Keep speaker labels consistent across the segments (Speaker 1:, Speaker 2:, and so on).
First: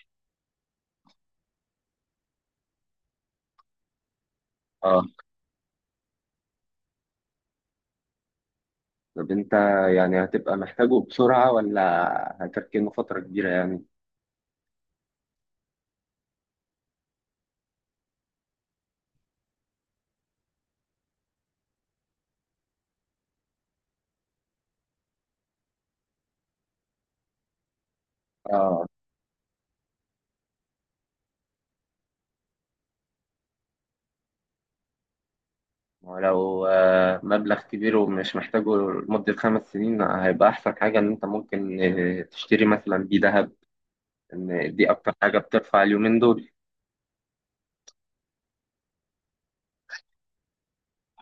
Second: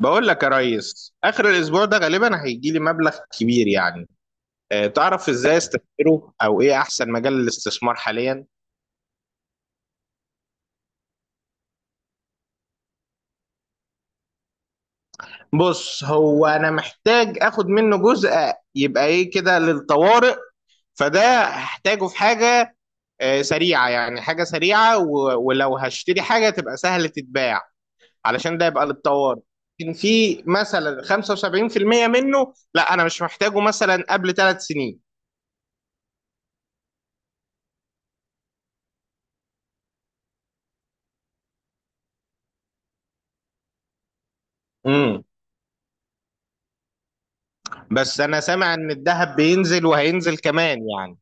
Speaker 1: بقول لك يا ريس، اخر الاسبوع ده غالبا هيجي لي مبلغ كبير يعني.
Speaker 2: اه.
Speaker 1: تعرف ازاي استثمره او ايه احسن مجال للاستثمار حاليا؟
Speaker 2: طب انت، يعني هتبقى محتاجه بسرعة ولا هتركنه فترة كبيرة يعني.
Speaker 1: بص، هو انا محتاج اخد منه جزء، يبقى ايه كده للطوارئ. فده هحتاجه في حاجة سريعة، يعني حاجة سريعة ولو هشتري حاجة تبقى سهلة تتباع، علشان ده
Speaker 2: اه
Speaker 1: يبقى للطوارئ. لكن في مثلا 75% منه، لا انا مش محتاجه مثلا قبل ثلاث سنين.
Speaker 2: ولو مبلغ كبير ومش محتاجه لمدة خمس سنين، هيبقى أحسن حاجة إن أنت ممكن تشتري مثلا بيه ذهب. إن دي أكتر حاجة بترفع اليومين دول.
Speaker 1: بس انا سامع ان الذهب بينزل وهينزل كمان يعني.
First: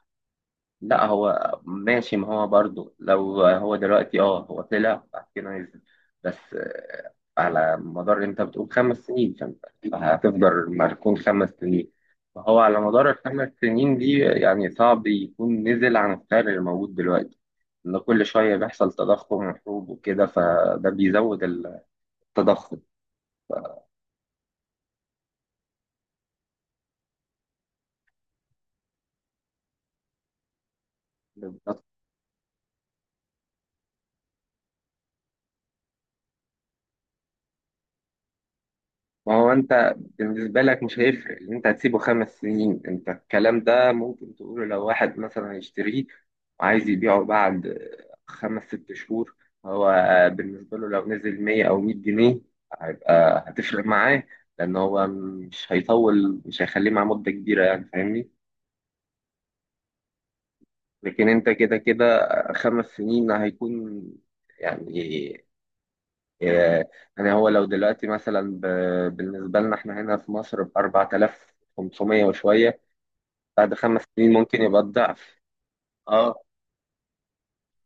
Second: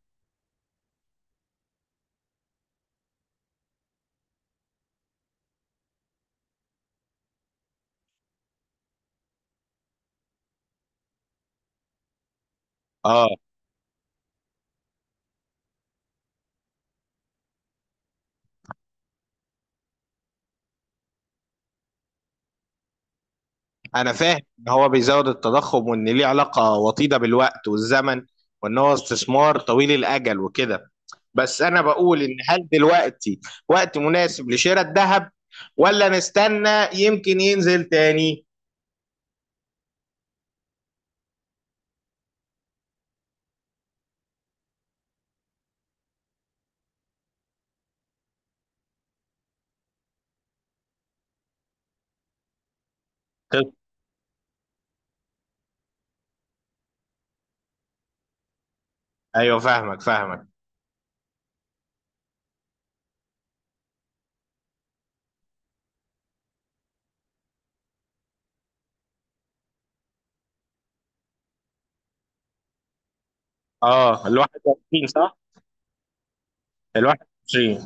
Speaker 2: لا هو ماشي، ما هو برضه لو هو دلوقتي هو طلع بعد كده نزل، بس على مدار انت بتقول خمس سنين، فانت هتفضل مركون خمس سنين، فهو على مدار
Speaker 1: اه،
Speaker 2: الخمس سنين دي يعني صعب يكون نزل عن السعر اللي موجود دلوقتي. ان كل شوية بيحصل تضخم وحروب وكده، فده بيزود التضخم.
Speaker 1: انا فاهم ان هو بيزود التضخم وان ليه علاقة وطيدة بالوقت والزمن، وان هو استثمار طويل الاجل وكده. بس انا بقول، ان هل دلوقتي وقت مناسب لشراء الذهب، ولا نستنى يمكن ينزل تاني؟
Speaker 2: ما هو انت بالنسبة لك مش هيفرق اللي انت هتسيبه خمس سنين. انت الكلام ده ممكن تقوله لو واحد مثلا هيشتريه وعايز يبيعه بعد خمس ست شهور، هو بالنسبة له لو نزل 100 او 100 جنيه هيبقى
Speaker 1: طيب.
Speaker 2: هتفرق معاه، لان هو مش هيطول، مش هيخليه مع مدة كبيرة يعني فاهمني.
Speaker 1: ايوه، فاهمك فاهمك.
Speaker 2: لكن انت كده كده خمس سنين هيكون يعني إيه، يعني هو لو دلوقتي مثلا بالنسبة لنا احنا هنا في مصر ب 4500 وشوية، بعد خمس
Speaker 1: اه،
Speaker 2: سنين
Speaker 1: ال
Speaker 2: ممكن يبقى
Speaker 1: 21
Speaker 2: الضعف.
Speaker 1: صح؟
Speaker 2: اه
Speaker 1: ال 21.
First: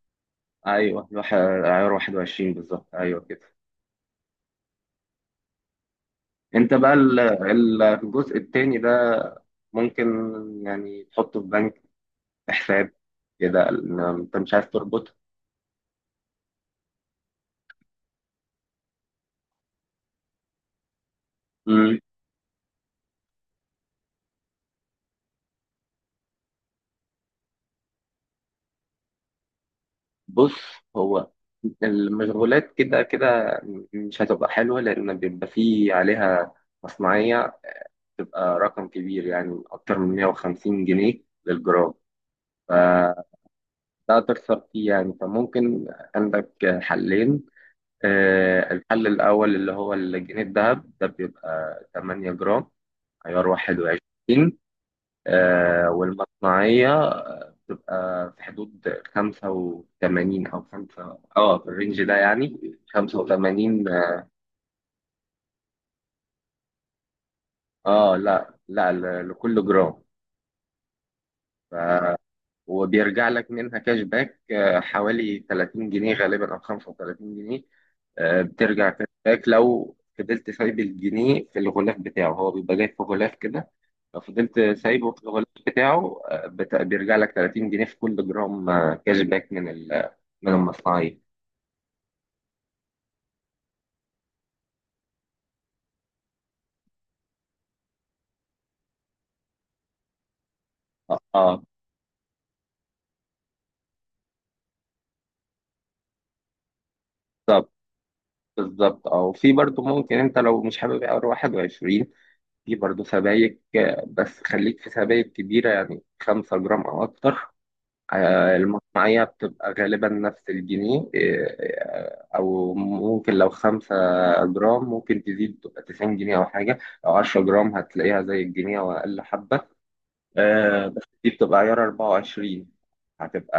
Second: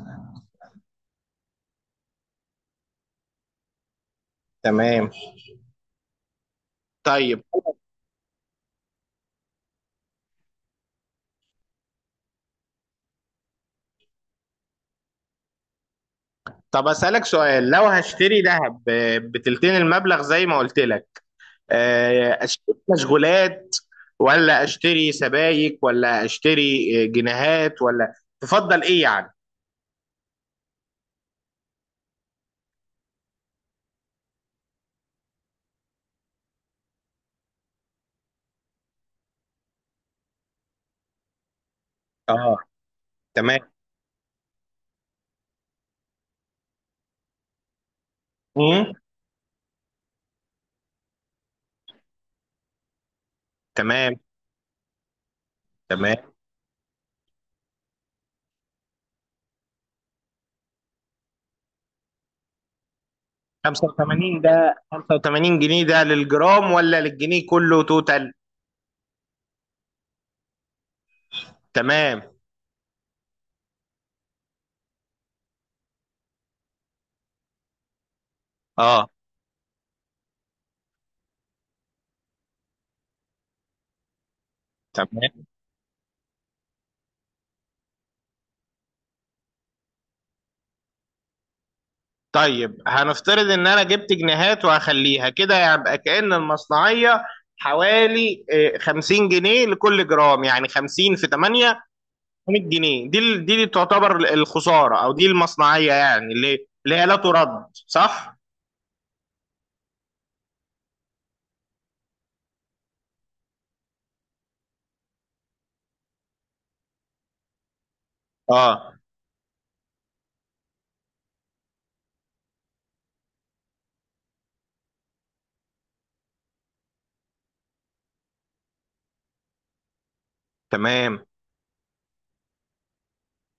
Speaker 2: ايوه عيار 21 بالظبط ايوه كده.
Speaker 1: تمام.
Speaker 2: انت بقى
Speaker 1: طيب.
Speaker 2: الجزء التاني ده ممكن يعني تحطه في بنك، في حساب كده، إن انت مش عايز تربطه.
Speaker 1: طب اسالك سؤال، لو هشتري ذهب بتلتين المبلغ زي ما قلت لك،
Speaker 2: مم.
Speaker 1: اشتري مشغولات ولا اشتري سبائك ولا اشتري جنيهات، ولا تفضل ايه يعني؟
Speaker 2: بص، هو المشغولات كده كده مش هتبقى حلوة، لأن بيبقى فيه عليها مصنعية تبقى رقم كبير يعني أكتر من 150 جنيه للجرام،
Speaker 1: اه.
Speaker 2: فده
Speaker 1: تمام.
Speaker 2: تخسر فيه يعني. فممكن عندك حلين.
Speaker 1: مم.
Speaker 2: الحل الأول اللي هو الجنيه الذهب، ده بيبقى 8 جرام عيار
Speaker 1: تمام،
Speaker 2: 21،
Speaker 1: تمام.
Speaker 2: والمصنعية بتبقى في حدود 85 أو 5، في الرينج ده يعني، 85.
Speaker 1: 85 ده، 85 جنيه ده للجرام ولا للجنيه كله
Speaker 2: اه
Speaker 1: توتال؟
Speaker 2: لا لا ل- لكل جرام.
Speaker 1: تمام.
Speaker 2: وبيرجع لك منها كاش باك حوالي 30 جنيه غالبا او 35 جنيه. بترجع كاش
Speaker 1: اه.
Speaker 2: باك لو فضلت سايب الجنيه في الغلاف بتاعه، هو بيبقى جاي في غلاف كده. لو فضلت سايبه في
Speaker 1: تمام.
Speaker 2: الغلاف بتاعه بيرجع لك 30 جنيه في كل جرام، كاش باك من من المصنعية.
Speaker 1: طيب هنفترض ان انا جبت جنيهات وهخليها كده، يبقى كأن المصنعية حوالي 50 جنيه لكل جرام، يعني 50
Speaker 2: اه
Speaker 1: في
Speaker 2: آه،
Speaker 1: 8، 100 جنيه، دي اللي تعتبر الخسارة او دي المصنعية، يعني اللي هي لا ترد، صح؟
Speaker 2: بالظبط. اه، وفي برضو ممكن، انت لو مش حابب اقرا 21، في برضو سبائك، بس خليك في سبائك كبيرة، يعني 5 جرام او اكتر.
Speaker 1: اه.
Speaker 2: المصنعية بتبقى غالبا نفس الجنيه، أو ممكن لو خمسة جرام ممكن تزيد تبقى تسعين جنيه أو حاجة. لو عشرة جرام هتلاقيها زي الجنيه أو أقل حبة، بس
Speaker 1: تمام.
Speaker 2: دي بتبقى عيار أربعة وعشرين. هتبقى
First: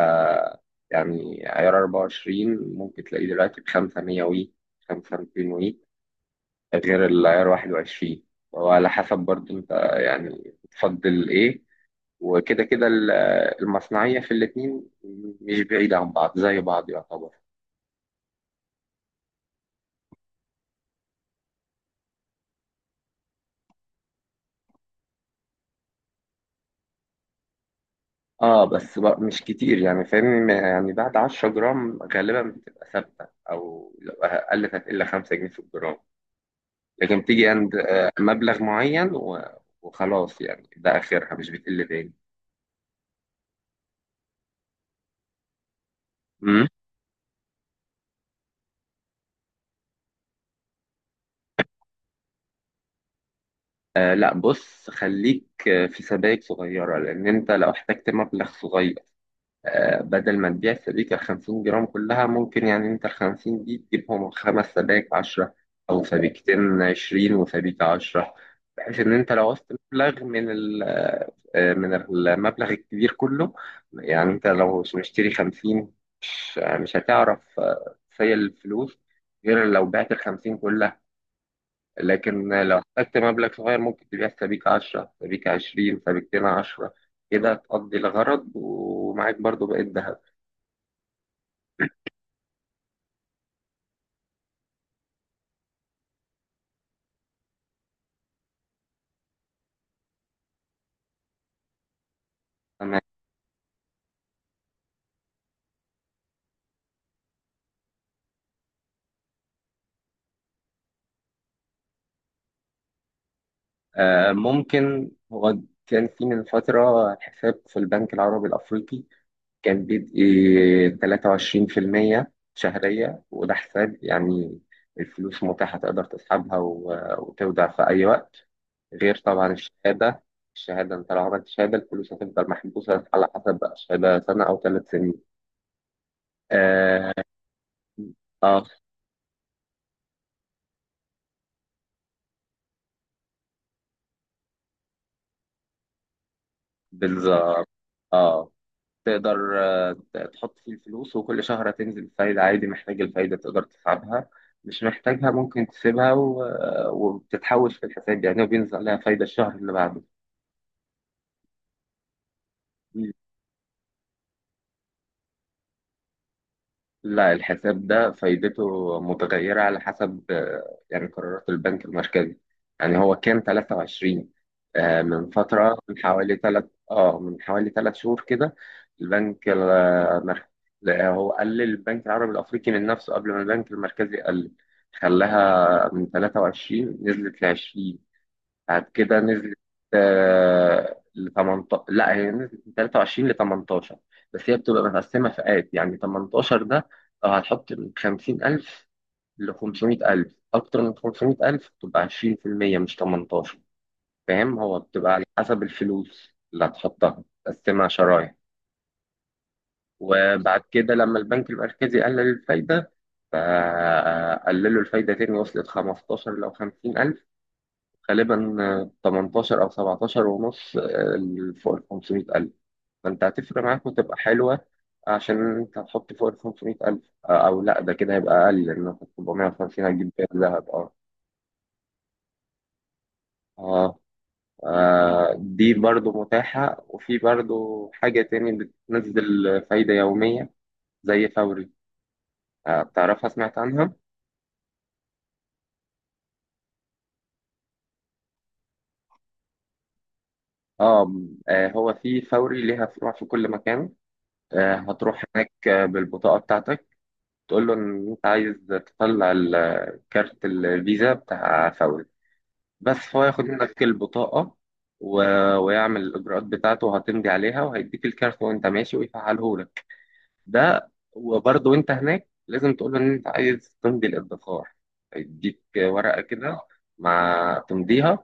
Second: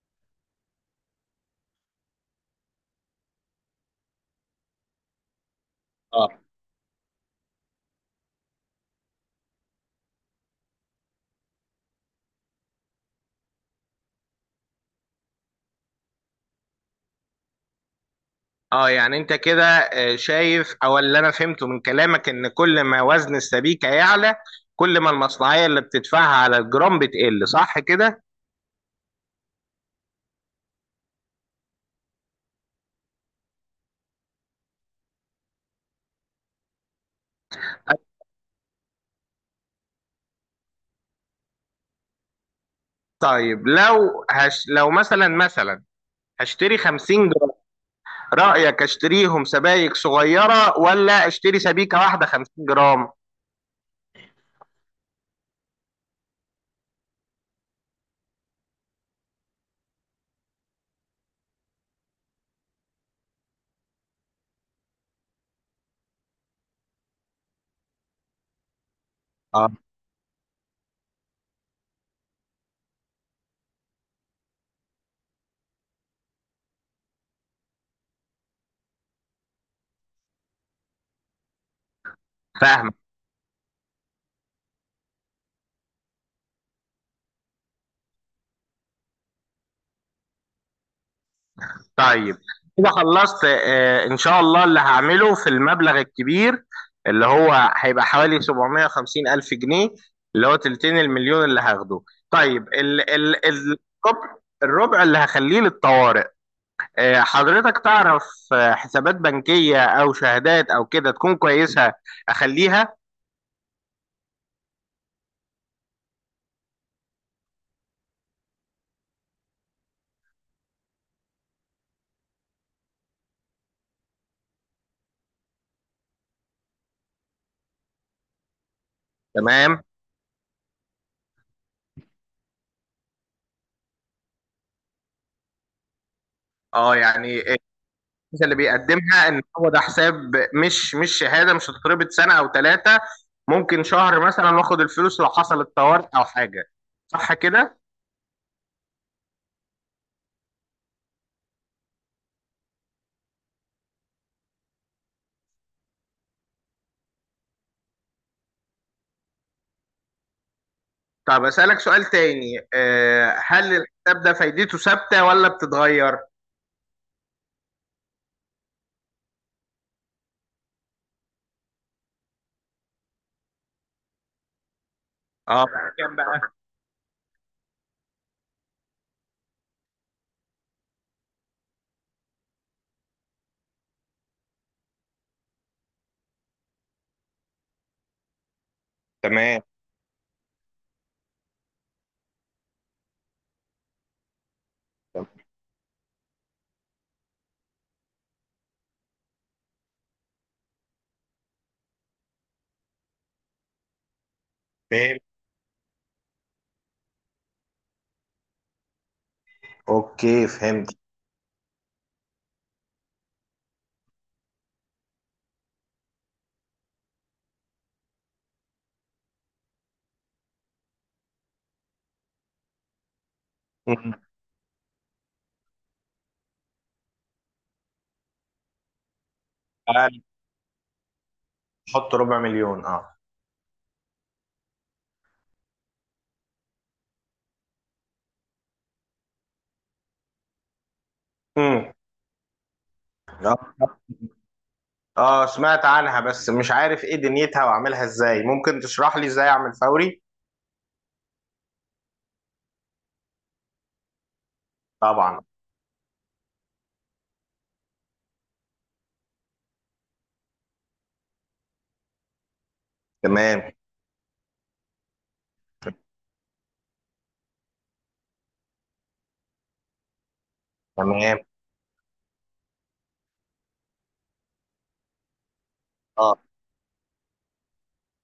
Speaker 2: يعني عيار أربعة وعشرين ممكن تلاقيه دلوقتي بخمسة مية وي، خمسة ميتين وي،
Speaker 1: اه،
Speaker 2: غير العيار واحد وعشرين. وعلى حسب برضه أنت يعني بتفضل إيه. وكده كده المصنعية في الاتنين مش بعيدة عن بعض، زي بعض يعتبر.
Speaker 1: اه، يعني انت كده شايف، او اللي انا فهمته من كلامك، ان كل ما وزن السبيكة يعلى، كل ما المصنعية اللي بتدفعها على الجرام بتقل، صح كده؟
Speaker 2: اه بس بقى مش كتير يعني فاهمني. يعني بعد 10 جرام غالبا بتبقى ثابتة، او لو قلت هتقل 5 جنيه في الجرام، لكن بتيجي عند مبلغ معين وخلاص يعني، ده اخرها مش بتقل تاني.
Speaker 1: طيب، لو مثلا
Speaker 2: مم.
Speaker 1: هشتري 50 جرام، رأيك اشتريهم سبايك صغيرة ولا اشتري سبيكة واحدة 50 جرام؟
Speaker 2: آه لا، بص خليك في سبائك صغيرة، لان انت لو احتجت مبلغ صغير، بدل ما تبيع السبيكة الخمسين جرام كلها، ممكن يعني أنت الخمسين دي تجيبهم خمس سبايك عشرة، أو سبيكتين عشرين وسبيكة عشرة، بحيث إن أنت لو
Speaker 1: اه،
Speaker 2: عوزت مبلغ من من المبلغ الكبير كله. يعني أنت لو مشتري خمسين، مش هتعرف تسيل الفلوس غير لو بعت الخمسين كلها، لكن لو
Speaker 1: فاهم.
Speaker 2: احتجت مبلغ صغير ممكن تبيع سبيكة عشرة، سبيكة عشرين، سبيكتين عشرة، كده تقضي الغرض ومعاك برضو بقيت ذهب.
Speaker 1: طيب. كده خلصت، ان شاء الله اللي هعمله في المبلغ الكبير، اللي هو هيبقى حوالي 750 الف جنيه، اللي هو تلتين المليون اللي هاخده. طيب، الربع، الربع اللي هخليه للطوارئ. حضرتك تعرف حسابات بنكية او شهادات او كده تكون كويسة اخليها؟
Speaker 2: ممكن، هو كان في من فترة حساب في البنك العربي الأفريقي كان بيدي 23% شهرية، وده حساب يعني الفلوس متاحة، تقدر تسحبها وتودع في أي وقت، غير طبعا
Speaker 1: تمام.
Speaker 2: الشهادة. الشهادة أنت لو عملت شهادة، الفلوس هتفضل محبوسة على حسب بقى، شهادة سنة أو ثلاث سنين.
Speaker 1: اه،
Speaker 2: آه,
Speaker 1: يعني انت اللي
Speaker 2: آه
Speaker 1: بيقدمها ان هو ده حساب، مش شهاده، مش هتتربط سنه او ثلاثه، ممكن شهر مثلا واخد الفلوس لو حصل الطوارئ او حاجه، صح
Speaker 2: بالظبط
Speaker 1: كده.
Speaker 2: آه تقدر تحط فيه الفلوس، وكل شهر هتنزل فايدة عادي. محتاج الفايدة تقدر تسحبها، مش محتاجها ممكن تسيبها، وبتتحوش في الحساب يعني، وبينزل عليها فايدة الشهر اللي بعده.
Speaker 1: طب اسالك سؤال تاني، هل الحساب ده فايدته ثابته ولا بتتغير؟
Speaker 2: لا، الحساب ده فايدته متغيرة على حسب يعني قرارات البنك المركزي. يعني هو كان 23، من
Speaker 1: اه.
Speaker 2: فترة، من
Speaker 1: كام
Speaker 2: حوالي
Speaker 1: بقى؟
Speaker 2: ثلاث، اه من حوالي ثلاث شهور كده البنك المركزي، هو قلل البنك العربي الأفريقي من نفسه قبل ما البنك المركزي قلل. خلاها من 23 نزلت ل 20، بعد كده نزلت
Speaker 1: تمام.
Speaker 2: ل 18، لا هي نزلت من 23 ل 18، بس هي بتبقى
Speaker 1: تمام.
Speaker 2: متقسمه فئات يعني. 18 ده لو هتحط من 50,000 ل 500,000. اكتر من 500,000 بتبقى 20%، مش 18، فاهم. هو بتبقى
Speaker 1: فهمت.
Speaker 2: على حسب الفلوس اللي هتحطها تقسمها شرايح.
Speaker 1: اوكي،
Speaker 2: وبعد كده
Speaker 1: فهمت.
Speaker 2: لما البنك المركزي قلل الفايده، فقللوا الفايده تاني، وصلت 15 لو 50,000 غالبا، 18 أو 17 ونص فوق ال 500,000، فأنت هتفرق معاك
Speaker 1: مم.
Speaker 2: وتبقى حلوة عشان أنت هتحط فوق ال 500,000. أو لأ ده كده هيبقى أقل، لأن 450 هتجيب
Speaker 1: قال
Speaker 2: فيها ذهب. أه
Speaker 1: حط ربع مليون، اه.
Speaker 2: آه آه، دي برضو متاحة. وفي برضو حاجة تاني بتنزل فايدة يومية زي فوري.
Speaker 1: امم.
Speaker 2: بتعرفها؟ سمعت
Speaker 1: اه،
Speaker 2: عنها؟
Speaker 1: سمعت عنها بس مش عارف ايه دنيتها واعملها ازاي، ممكن تشرح لي ازاي اعمل فوري؟
Speaker 2: اه هو في فوري ليها فروع في كل مكان. هتروح
Speaker 1: طبعا.
Speaker 2: هناك بالبطاقة بتاعتك، تقول له ان انت عايز تطلع كارت الفيزا بتاع فوري. بس هو ياخد
Speaker 1: تمام.
Speaker 2: منك البطاقة و... ويعمل الإجراءات بتاعته، وهتمضي عليها وهيديك الكارت وأنت ماشي ويفعله لك. ده،
Speaker 1: تمام.
Speaker 2: وبرضه وأنت هناك لازم تقول له إن أنت عايز تمضي الادخار. هيديك ورقة
Speaker 1: اه.
Speaker 2: كده مع تمضيها.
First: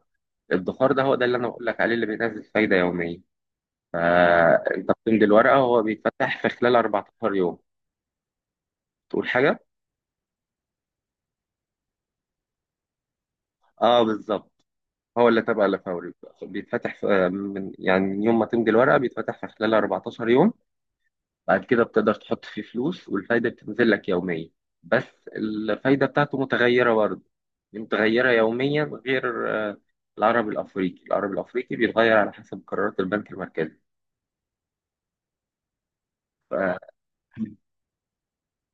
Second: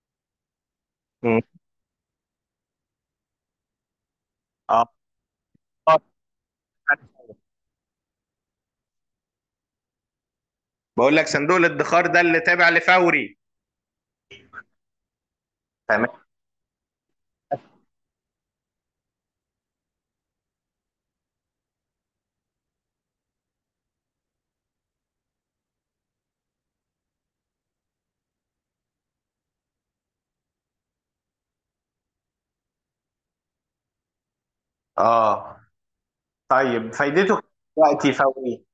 Speaker 2: الادخار ده هو ده اللي
Speaker 1: مم.
Speaker 2: أنا بقول لك عليه، اللي بينزل فايدة يومية.
Speaker 1: اه.
Speaker 2: فأنت بتمضي الورقة وهو
Speaker 1: آه.
Speaker 2: بيتفتح في خلال 14 يوم. تقول حاجة؟
Speaker 1: بقول لك صندوق الادخار ده اللي تابع لفوري.
Speaker 2: آه بالظبط، هو اللي تبع لفوري.
Speaker 1: تمام.
Speaker 2: بيتفتح في يعني من يوم ما تمضي الورقة بيتفتح في خلال 14 يوم. بعد كده بتقدر تحط فيه فلوس، والفايدة بتنزل لك يوميا. بس الفايدة بتاعته متغيرة برضه، متغيرة يوميا غير العربي الأفريقي بيتغير على حسب قرارات البنك المركزي.
Speaker 1: اه.
Speaker 2: ف-
Speaker 1: طيب فايدته دلوقتي فوري؟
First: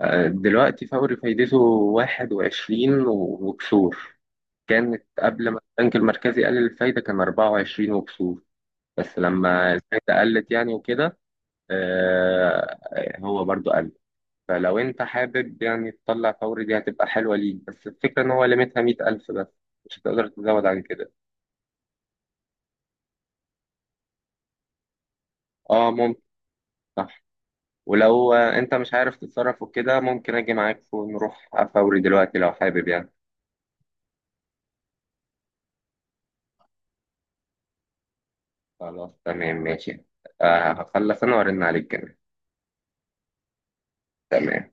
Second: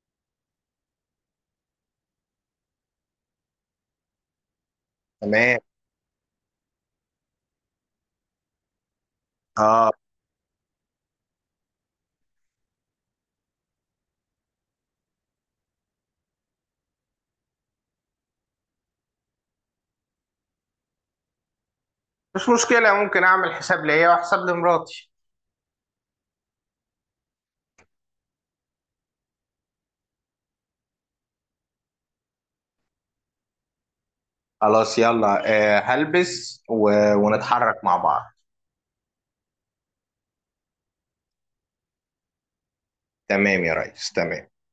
Speaker 2: دلوقتي فوري فايدته 21 وكسور، كانت قبل
Speaker 1: تمام.
Speaker 2: ما البنك المركزي قلل الفايدة كان 24 وكسور، بس لما
Speaker 1: اه.
Speaker 2: الفايدة قلت يعني وكده، هو برضو قال فلو انت حابب يعني تطلع فوري، دي هتبقى حلوة ليك، بس الفكرة ان هو ليميتها 100,000 بس، مش هتقدر تزود عن كده.
Speaker 1: مش مشكلة، ممكن اعمل حساب ليا وحساب لمراتي.
Speaker 2: اه ممكن، صح. ولو انت مش عارف تتصرف وكده، ممكن اجي معاك ونروح فوري دلوقتي لو حابب يعني.
Speaker 1: خلاص، يلا. آه، هلبس ونتحرك مع بعض.
Speaker 2: خلاص تمام ماشي. هخلص انا وارن عليك كمان.
Speaker 1: تمام يا ريس، تمام.
Speaker 2: تمام.